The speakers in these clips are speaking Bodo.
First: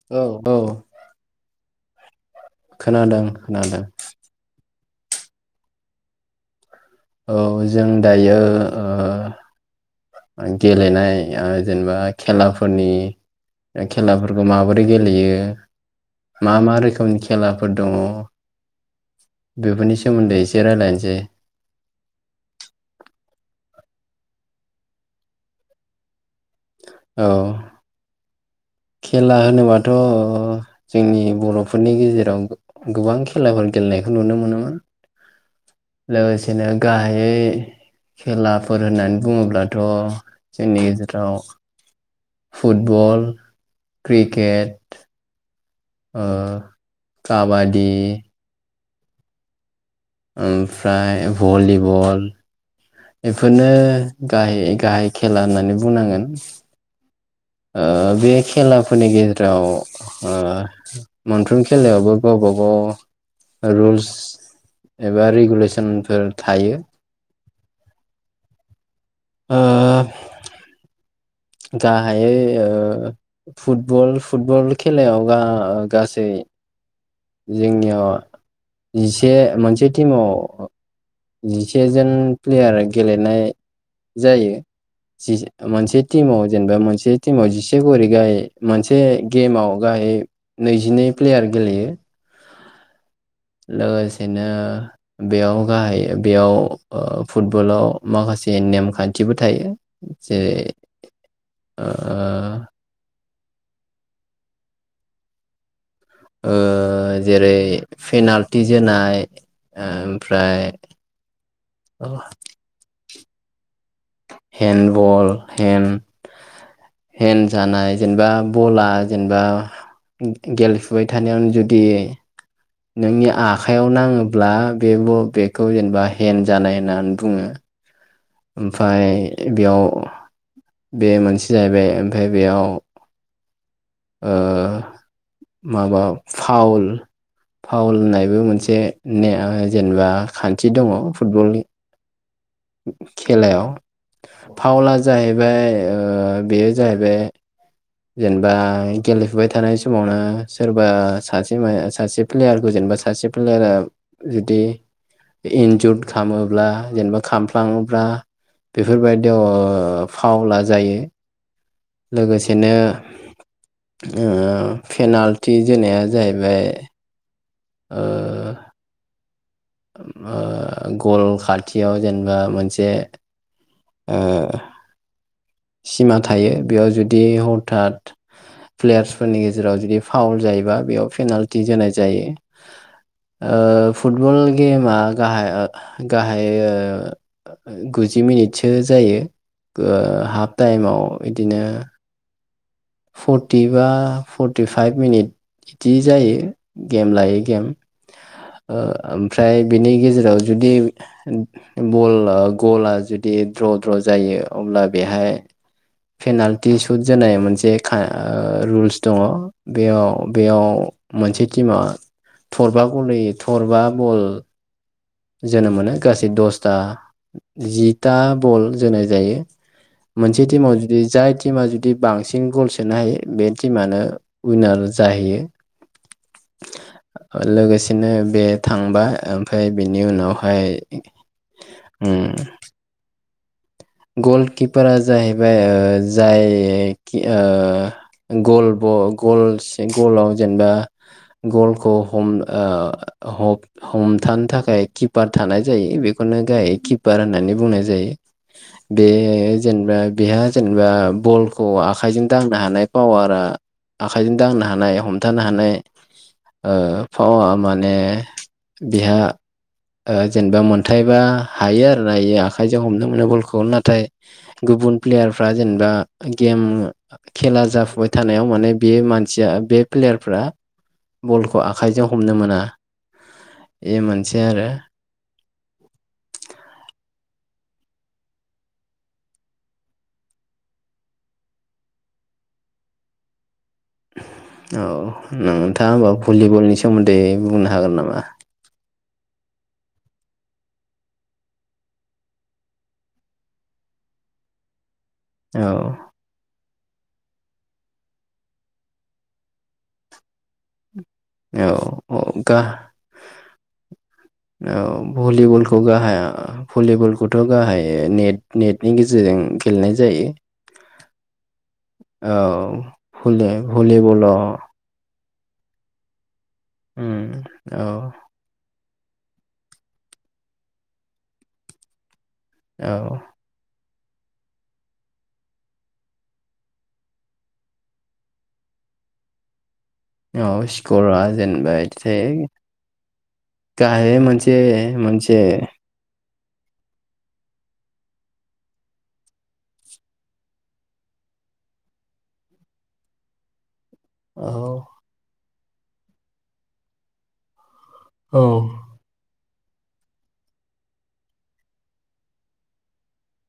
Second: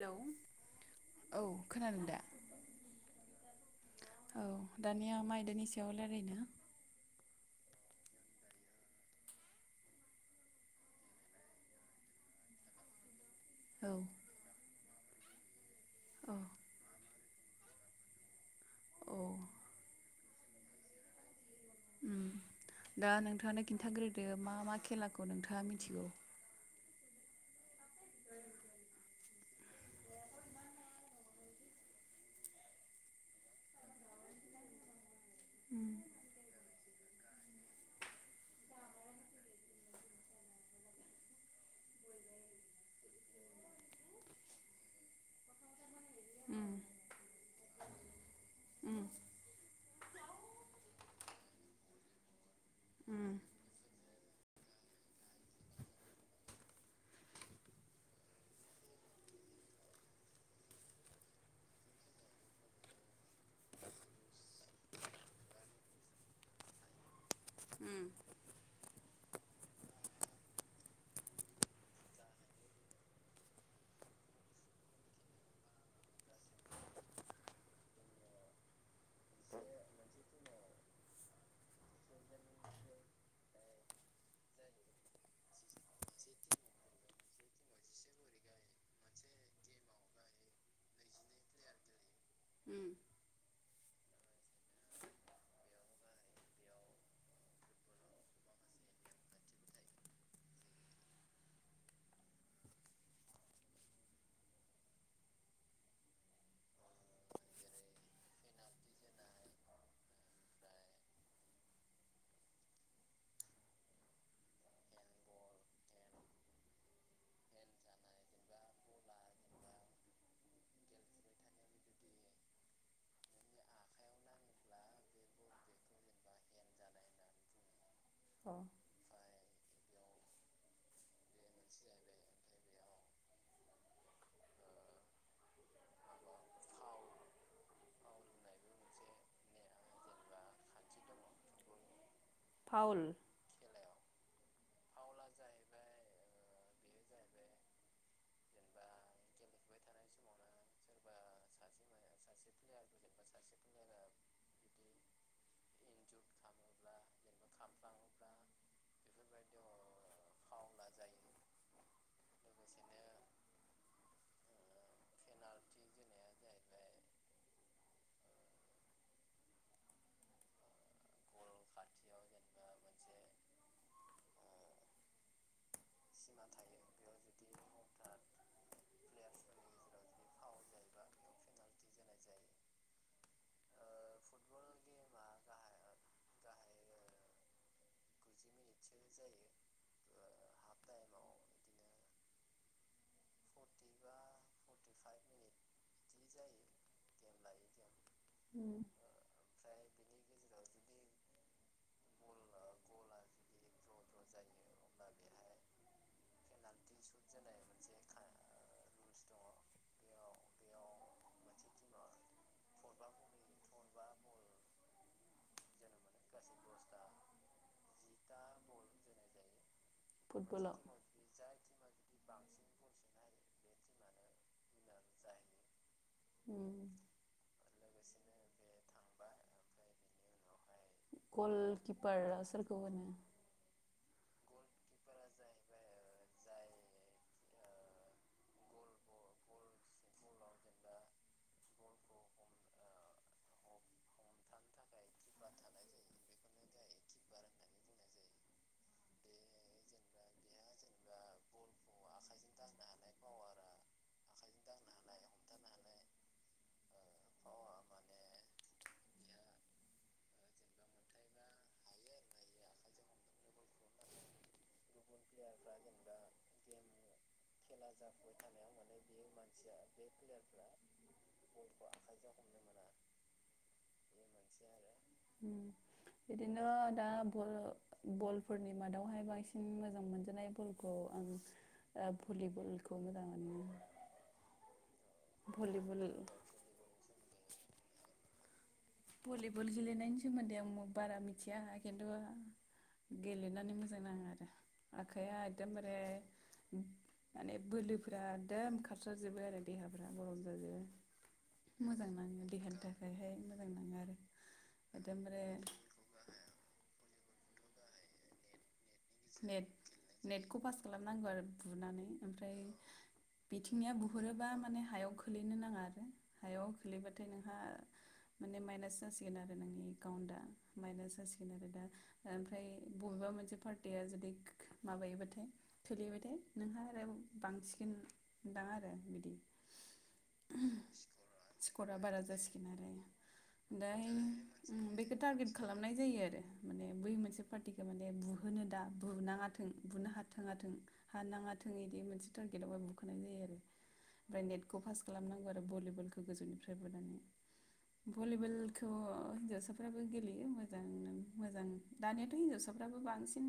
हेलौ औ औ औ खोनादों दा? खोनादों खोनादों। औ दानिया मा आयदानि सायाव रायलायनो? ओ जों दायो ओ गेलेनाय जेनेबा खेलाफोरनि औ खेलाफोरखौ माबोरै बे गेलेयो औ मा मा रोखोमनि? खेलाफोर दङ औ बेफोरनि सा सोमोन्दै एसे रायलायनोसै। उम दा नोंथाङानो खिन्थाग्रोदो मा मा खेलाखौ नोंथाङा मिथिगौ? औ। खेला होनोबाथ' ओ जोंनि बर'फोरनि गेजेराव गोबां खेलाफोर गेलेनायखौ नुनो मोनोमोन। [unintelligible] गाहायै खेलाफोर होननानै बुङोब्लाथ' जोंनि गेजेराव फुटबल क्रिकेट। ओ उम काबादि। उम ओमफ्राय भलि बल। उम बेफोरनो गाहाइ गाहाइ खेला होननानै बुंनांगोन। ओ बे खेलाफोरनि गेजेराव ओ मोनफ्रोम खेलायावबो गावबा गाव रुल्स एबा रेगुलेसनफोर थायो। उम [unintelligible] गाहायै ओ फुटबल फुटबल खेलायाव ओ गासै जोंनिया जिसे मोनसे टिमाव जिसेजोन प्लेयार गेलेनाय जायो मोनसे टिमाव जेनेबा मोनसे टिमाव जिसे खरै गाहाय मोनसे गेमाव गाहाय नैजिनै प्लेयार गेलेयो। उम। लोगोसेनो बेयाव गाहाय बेयाव फुटबलाव माखासे नेमखान्थिबो थायो जेरै ओ जेरै- पेनाल्टि जोनाय ओमफ्राय हेन बल हेन जानाय जेनेबा बला जेनेबा गेलेफुबाय थानायावनो जुदि नोंनि आखाइयाव नाङोब्ला बे बेखौ जेनेबा हेन्द जानाय होननानै बुङो। अ ओमफाय बेयाव बे मोनसे जाहैबाय ओमफाय बेयाव ओ माबा फावल-फावल होननाय बो मोनसे ने जेनेबा खान्थि दङ फुटबल फाउल खेलायाव। फाउला जाहैबाय ओ बेयो जाहैबाय। जेनेबा गेलेफुबाय थानाय समावनो सोरबा सासे मा सासे प्लेयारखौ जेनेबा सासे प्लेयारा जुदि इन्जुर खालामोब्ला जेनेबा खामफ्लाङोब्ला बेफोरबायदियाव ओ फाउला जायो। लोगोसेनो ओ पेनाल्टि ओ। [inaudible] ओ गल खाथियाव जेनेबा मोनसे ओ। सिमा थायो बेयाव जुदि हथात प्लेयार्सफोरनि गेजेराव जुदि फाउल जायोबा बेयाव पेनाल्टि जोनाय जायो ओ फुटबल मा गाहा ओ गाहायै ओ गुजि मिनिटसो जायो ओ हाप थाइम। औ इदिनो। फर्टि बा फर्टिफाइभ मिनिट बिदि जायो गेम लायै गेम उम ओमफ्राय बिनि गेजेराव जुदि बल गला जुदि द्र द्र जायो अब्ला बेहाय। पेनाल्टि सुट जोनाय मोनसे ओ रुल्स दङ बेयाव-बेयाव मोनसे टिमा थरबा गलै थरबा बल। जोनो मोनो गासै दसथा जिथा बल जोनाय जायो मोनसे बे टिमाव फुटबलाव जुदि जाय टिमा जुदि बांसिन गल सोनो हायो बे टिमा आनो उइनार जाहैयो उम लोगोसेनो बे थांबा ओमफाय बेनि उनावहाय उम। गलकिपारा सोरखौ होनो? गलकिपारा जाहैबाय ओ जाय खि ओ गल ब गलसे गलाव जेनेबा गलखौ हम ओ हक हमथानो थाखाय खि किफार थानाय जायो बेखौनो गाहायै कि फार होननानै बुंनाय जायो। बे जेनेबा बेहा जेनेबा बलखौ आखाइजों दांनो हानाय पावारा आखाइजों दांनो हानाय हमथानो हानाय ओ पावा माने बेहा। ओ जेनेबा मोनथायबा हायो आरो नायो आखाइजों हमनो मोनो ब खौ नाथाय गुबुन प्लेयारफ्रा जेनेबा गेम खेला जाफुबाय थानायाव माने बे मानसिया बे प्लेयारफ्रा बलखौ आखाइजों हमनो मोना ए मोनसे आरो। ना बल बलफोरनि मादावहाय बांसिन मोजां मोनजानाय बलखौ आं भलिबलखौ ओ मोजां मोनो। औ। नोंथाङा भलिबल होमबा भलिबलनि सोमोन्दै बुंनो हागोन नामा? भलिबल गेलेनायनि सोमोन्दै आं बारा मिथिया खिन्थु गेलेनानै मोजां नाङो आरो। आखाइया औ एकदमबारे माने बोलोफोरा एकदम खारस्राजोबो आरो देहाफोरा गरम जाजोबो। औ मोजां औ नाङो गा देहानि थाखायहाय नाङो आरो औ एकदमबारे भलिबलखौ गाहाया भलि बलखौथ' गाहायै नेट-नेट नेट नेटखौ पास खालामनांगौ आरो बुनानै औ ओमफ्राय भलि बिथिंनिया बुहरोबा भलिबलाव माने हायाव खोलैनो नाङा। आरो हायाव खोलैबाथाय उम, नोंहा औ माने माइनास जासि गोन आरो नोंनि एकाउन्टआ मायनास जासिगोन आरो दा ओमफ्राय औ बबेबा मोनसे पार टिया जुदि ख-ख माबायोबाथाय खोलैबाथाय नोंहा आरो बांसिगोनदां आरो बिदि। औ स्करा जेनेबा स्करा बारा इथिं जासिगोन आरो ओमफ्राय गाहायै मोनसे बेखौ मोनसे टारगेट खालामनाय जायो आरो माने बै मोनसे पार्टिखो माने बु बुहोनो दा बुनाङाथों बुनो हाथों-हाथों हानाङाथों बिदि मोनसे टारगेटआवहाय बुखारनाय जायो आरो। ओमफ्राय औ नेटखौ पास खालामनां फोर भलिबलखौ गोजौनिफ्राय बुनानै औ भलिबलखौे हिनजावसा हिजावसाफ्राबो गेलेयो मोजांनो मोजां। दानियाथ' हिनजावसाफ्राबो बांसिन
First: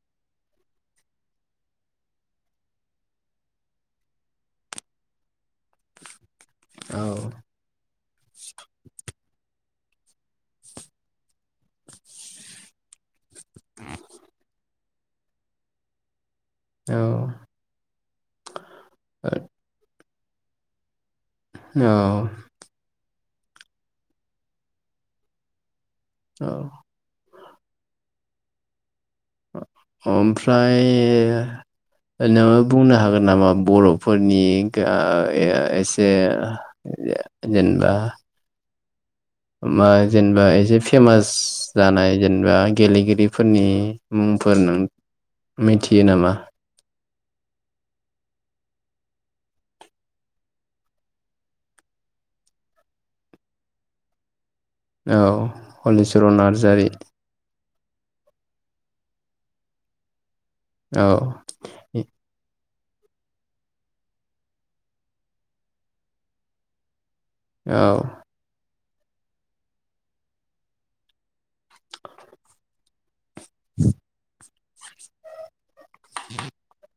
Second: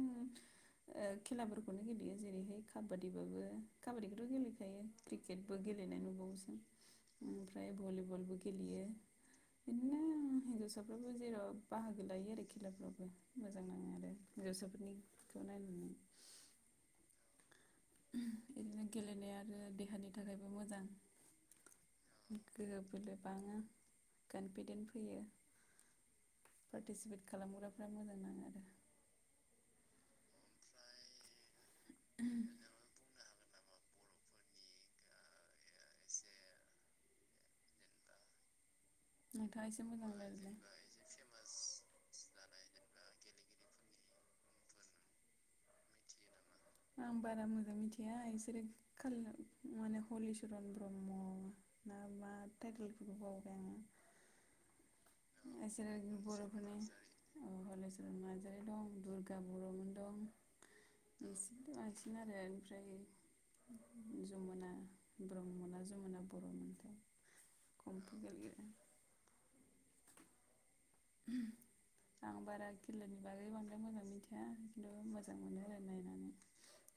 ओ खेलाफोरखौनो गेलेयो, जेरैहाय काबादिबाबो, काबादिखौथ' गेलेखायो क्रिकेटबो गेलेनाय नुबावोसो। औ ओमफ्राय भलि बलबो गेलेयो। इदिनो हिनजावसाफ्राबो जेराव बाहागो लायो आरो खेलाफ्रावबो। निखौ नायनानै। औ। इदिनो गेलेनाया आरो देहानि थाखायबो मोजां। औ गोहो बोलो बाङो कनफिदेन्ट फैयो। औ। पार्टिसिपेट खालामग्राफ्रा मोजां नाङो आरो। अह ओमफ्राय नोङो बुंनो हागोन नामा? बर'फोरनि गा या एसे जे-जेनबा नोंथाङा एसे मा मोजां जेनेबा रायज्लाय एसे फेमास जानाय जेनेबा गेलेगिरिफोरनि मुंफोर नों मिथियो नामा? आं बारा मोजां मिथिया इसोरो [unintelligible] माने हलिचरन ब्रह्म ना मा टाइटेलफोरखौ बावबाय आङो। औ हलिचरन नार्जारि। ओ हलिचरन नार्जारि दं दुर्गा बर'मोन दं। औ बिसोरनो बांसिन आरो। [unintelligible] जमुना ब्रह्मा ना जमुना बर'मोनथाय औ कमफु गेलेयो। आं बारा गेलेनो नायनि बांद्राय मोजां मिथिया। नो मोजां मोनो आरो नाय उम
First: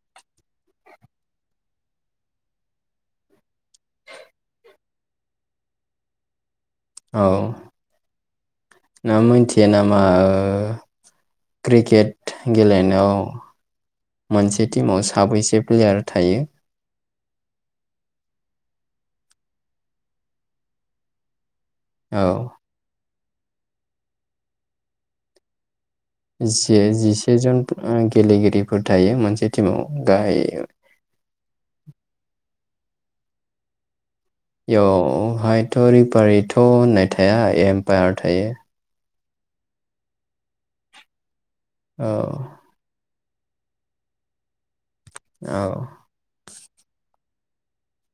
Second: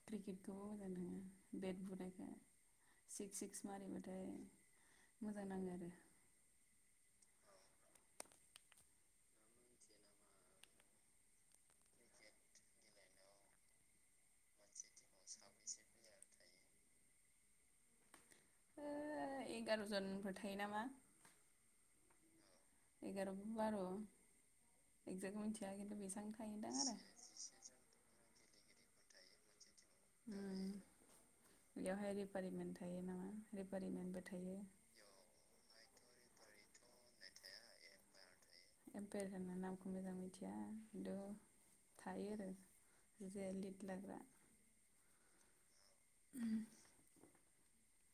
क्रिकेटखौबो मोजां नाङो बेट बुनायखो सिक्स सिक्स मारिबाथाय मोजां नाङो आरो। औ नों मिथियो नामा क्रिकेट गेलेनायाव मोनसे टिमाव साबैसे प्लेयार थायो? ओ एगार'जनफोर थायो नामा? औ एगार' बार' एकजेक मिथिया खिन्थु बेसेबां थायोदां जिसे आरो जिसे जन फो ओ गेलेगिरि फोर थायो मोनसे टिमाव। गाहाय उम बेयावहाय रिफारिन मोन थो थायो नामा रिफारिमेन्टबो इयावहायथ'रिफ फारिथ' होननाय थाया एम्पायार थायो। फेर होनो नामखौ मोजां मिथिया खिन्थु औ थायो आरो जे लिट लाग्रा। औ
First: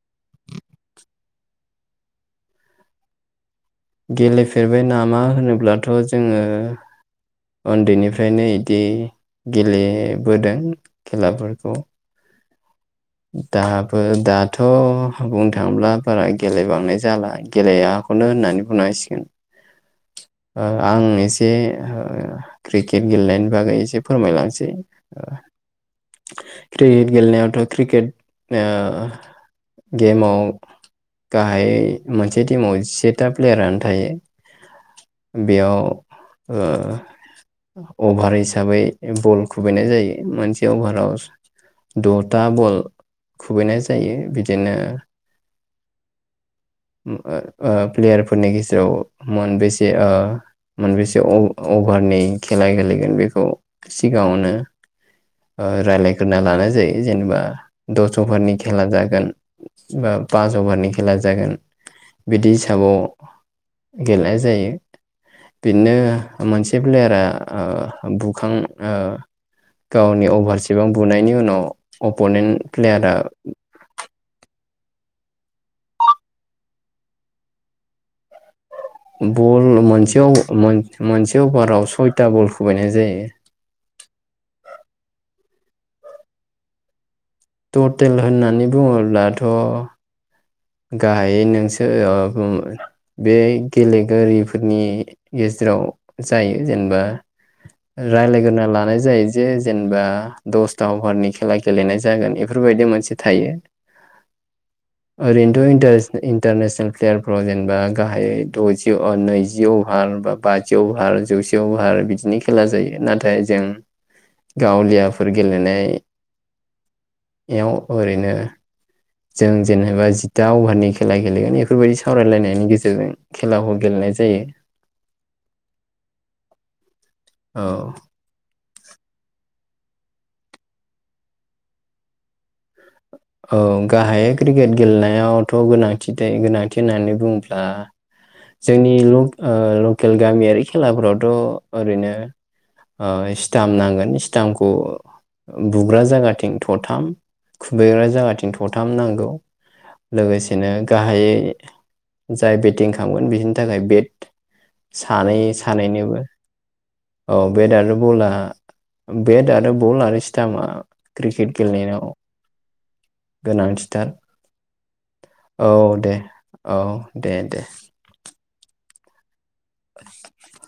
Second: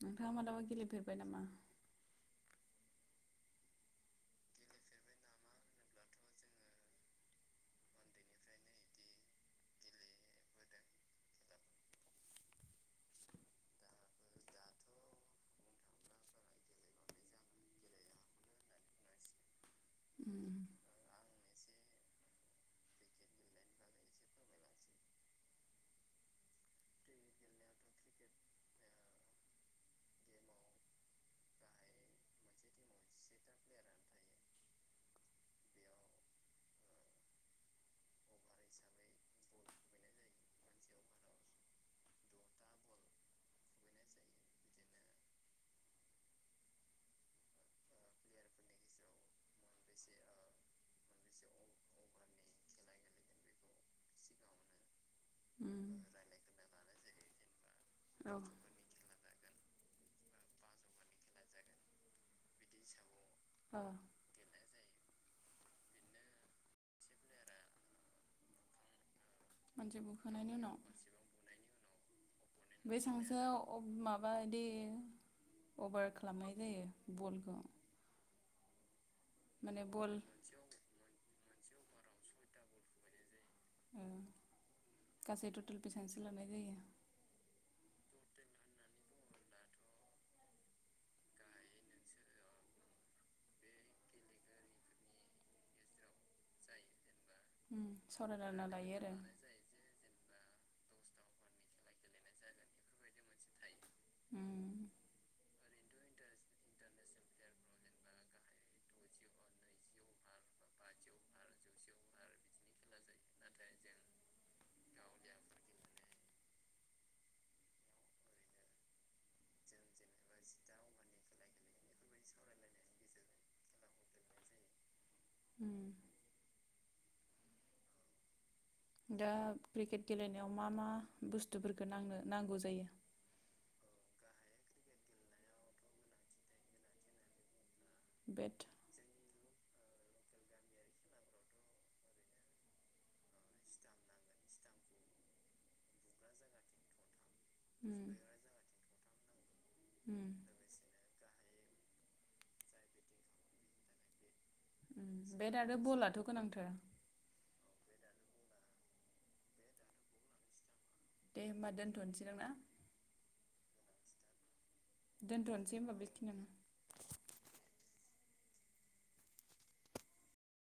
नोंथाङा मालाबा गेलेफेरबाय नामा? गेलेफेरबाय नामा होनोब्लाथ' जोङो उन्दैनिफ्रायनो इदि गेलेबोदों खेलाफोरखौ। दाबो दाथ' बुंनो थाङोब्ला बारा गेलेबांनाय जाला गेलेआखौनो होननानै बुंनांसिगोन। उम ओ आं एसे ओ क्रिकेट गेलेनायनि बागै एसे फोरमायलांसै ओ क्रिकेट गेलेनायावथ' क्रिकेट ओ गेमाव गाहाय मोनसे टिमाव जिसेथा प्लेयारानो थायो। बेयाव ओ अभार हिसाबै बल खुबैनाय जायो। मोनसे अभाराव द' था बल खुबैनाय जायो। बिदिनो उम ओ ओ प्लेयारफोरनि गेजेराव मोनबेसे ओ मोनबेसे अ' अभारनि खेला गेलेगोन बेखौ सिगाङावनो ओ रायलायग्रोना लानाय जायो जेनेबा दस औ अभारनि खेला जागोन। बा पास अभारनि खेला जागोन। बिदि औ हिसाबाव गेलेनाय जायो। बिनो मोनसे प्लेयारा ओ बुखां ओ मोनसे गावनि बुखांनायनि उनाव अभारसेबां बुनायनि उनाव अपनेेन्ट प्लेयारा बेसेबांसो माबा बिदि अभार खालामनाय जायो बलखौ बल माने बल मोनसेयाव मोन मोनसे से अभाराव सयथा बल खुबैनाय जायो औ गासै टटेल बेसांसो लाबोनाय जायो हटेल होननानै बुङोब्लाथ' गाहायै नोंसो [unintelligible] बे गेलेगिरिफोरनि गेजेराव जायो जेनेबा उम सावरायलायना रायलायगोरना लायो लानाय आरो जायो जे जेनबा। दसथा अभारनि खेला गेलेनाय जागोन एफोरबायदि मोनसे थायो। उम ओरैनोथ' इन्टारस इन्टारनेसनेल प्लेयारफ्राव जेनेबा गाहायै द'जौ नैजौ अभार बा बाजौ अभार जौसे अभार बिदिनि खेला जायो नाथाय जों [inaudible] गावलियाफोर गेलेनाय [inaudible] याव ओरैनो जों जेनेब। जि दा अभारनि खेला बेफोरबायदि सावरायलायनायनि गेजेरजों खेलाखौ गेलेनाय जायो। उम [inaudible] औ दा क्रिकेट गेलेनायाव मा मा बुस्थुफोरखौ नाङो नांगौ जायो? [inaudible] औ गाहायै क्रिकेट गेलेनायावथ' गोनांथि थायो गोनांथि होननानै बुंङोब्ला। बेट जोंनि ल' ओ लकेल गामियारि खेलाफ्रावथ' ओरैनो ओ स्टामप नांगोन स्टामपखौ बुग्रा जागाथिं थथाम। जोङो खुबैग्रा जोंहाथिं जागाथिं थथाम नांगौ नांगौ लोगोसेनो गाहायै लोगोसेनो जाय बेटिं खालामगोन बिसिनि थाखाय बेट [inaudible] गाहाय बेट आरो बलाथ' गोनांथार बेट आरो बला बेट आरो बल आरो स्टामपआ दे क्रिकेट होमबा गेलेनायनाव दोनथ'नोसैदां ना [inaudible] गोनांथि [unintelligible] औ दोनथ'नोसै होमबा दे बेखिनियावनो औ दे-दे [inaudible]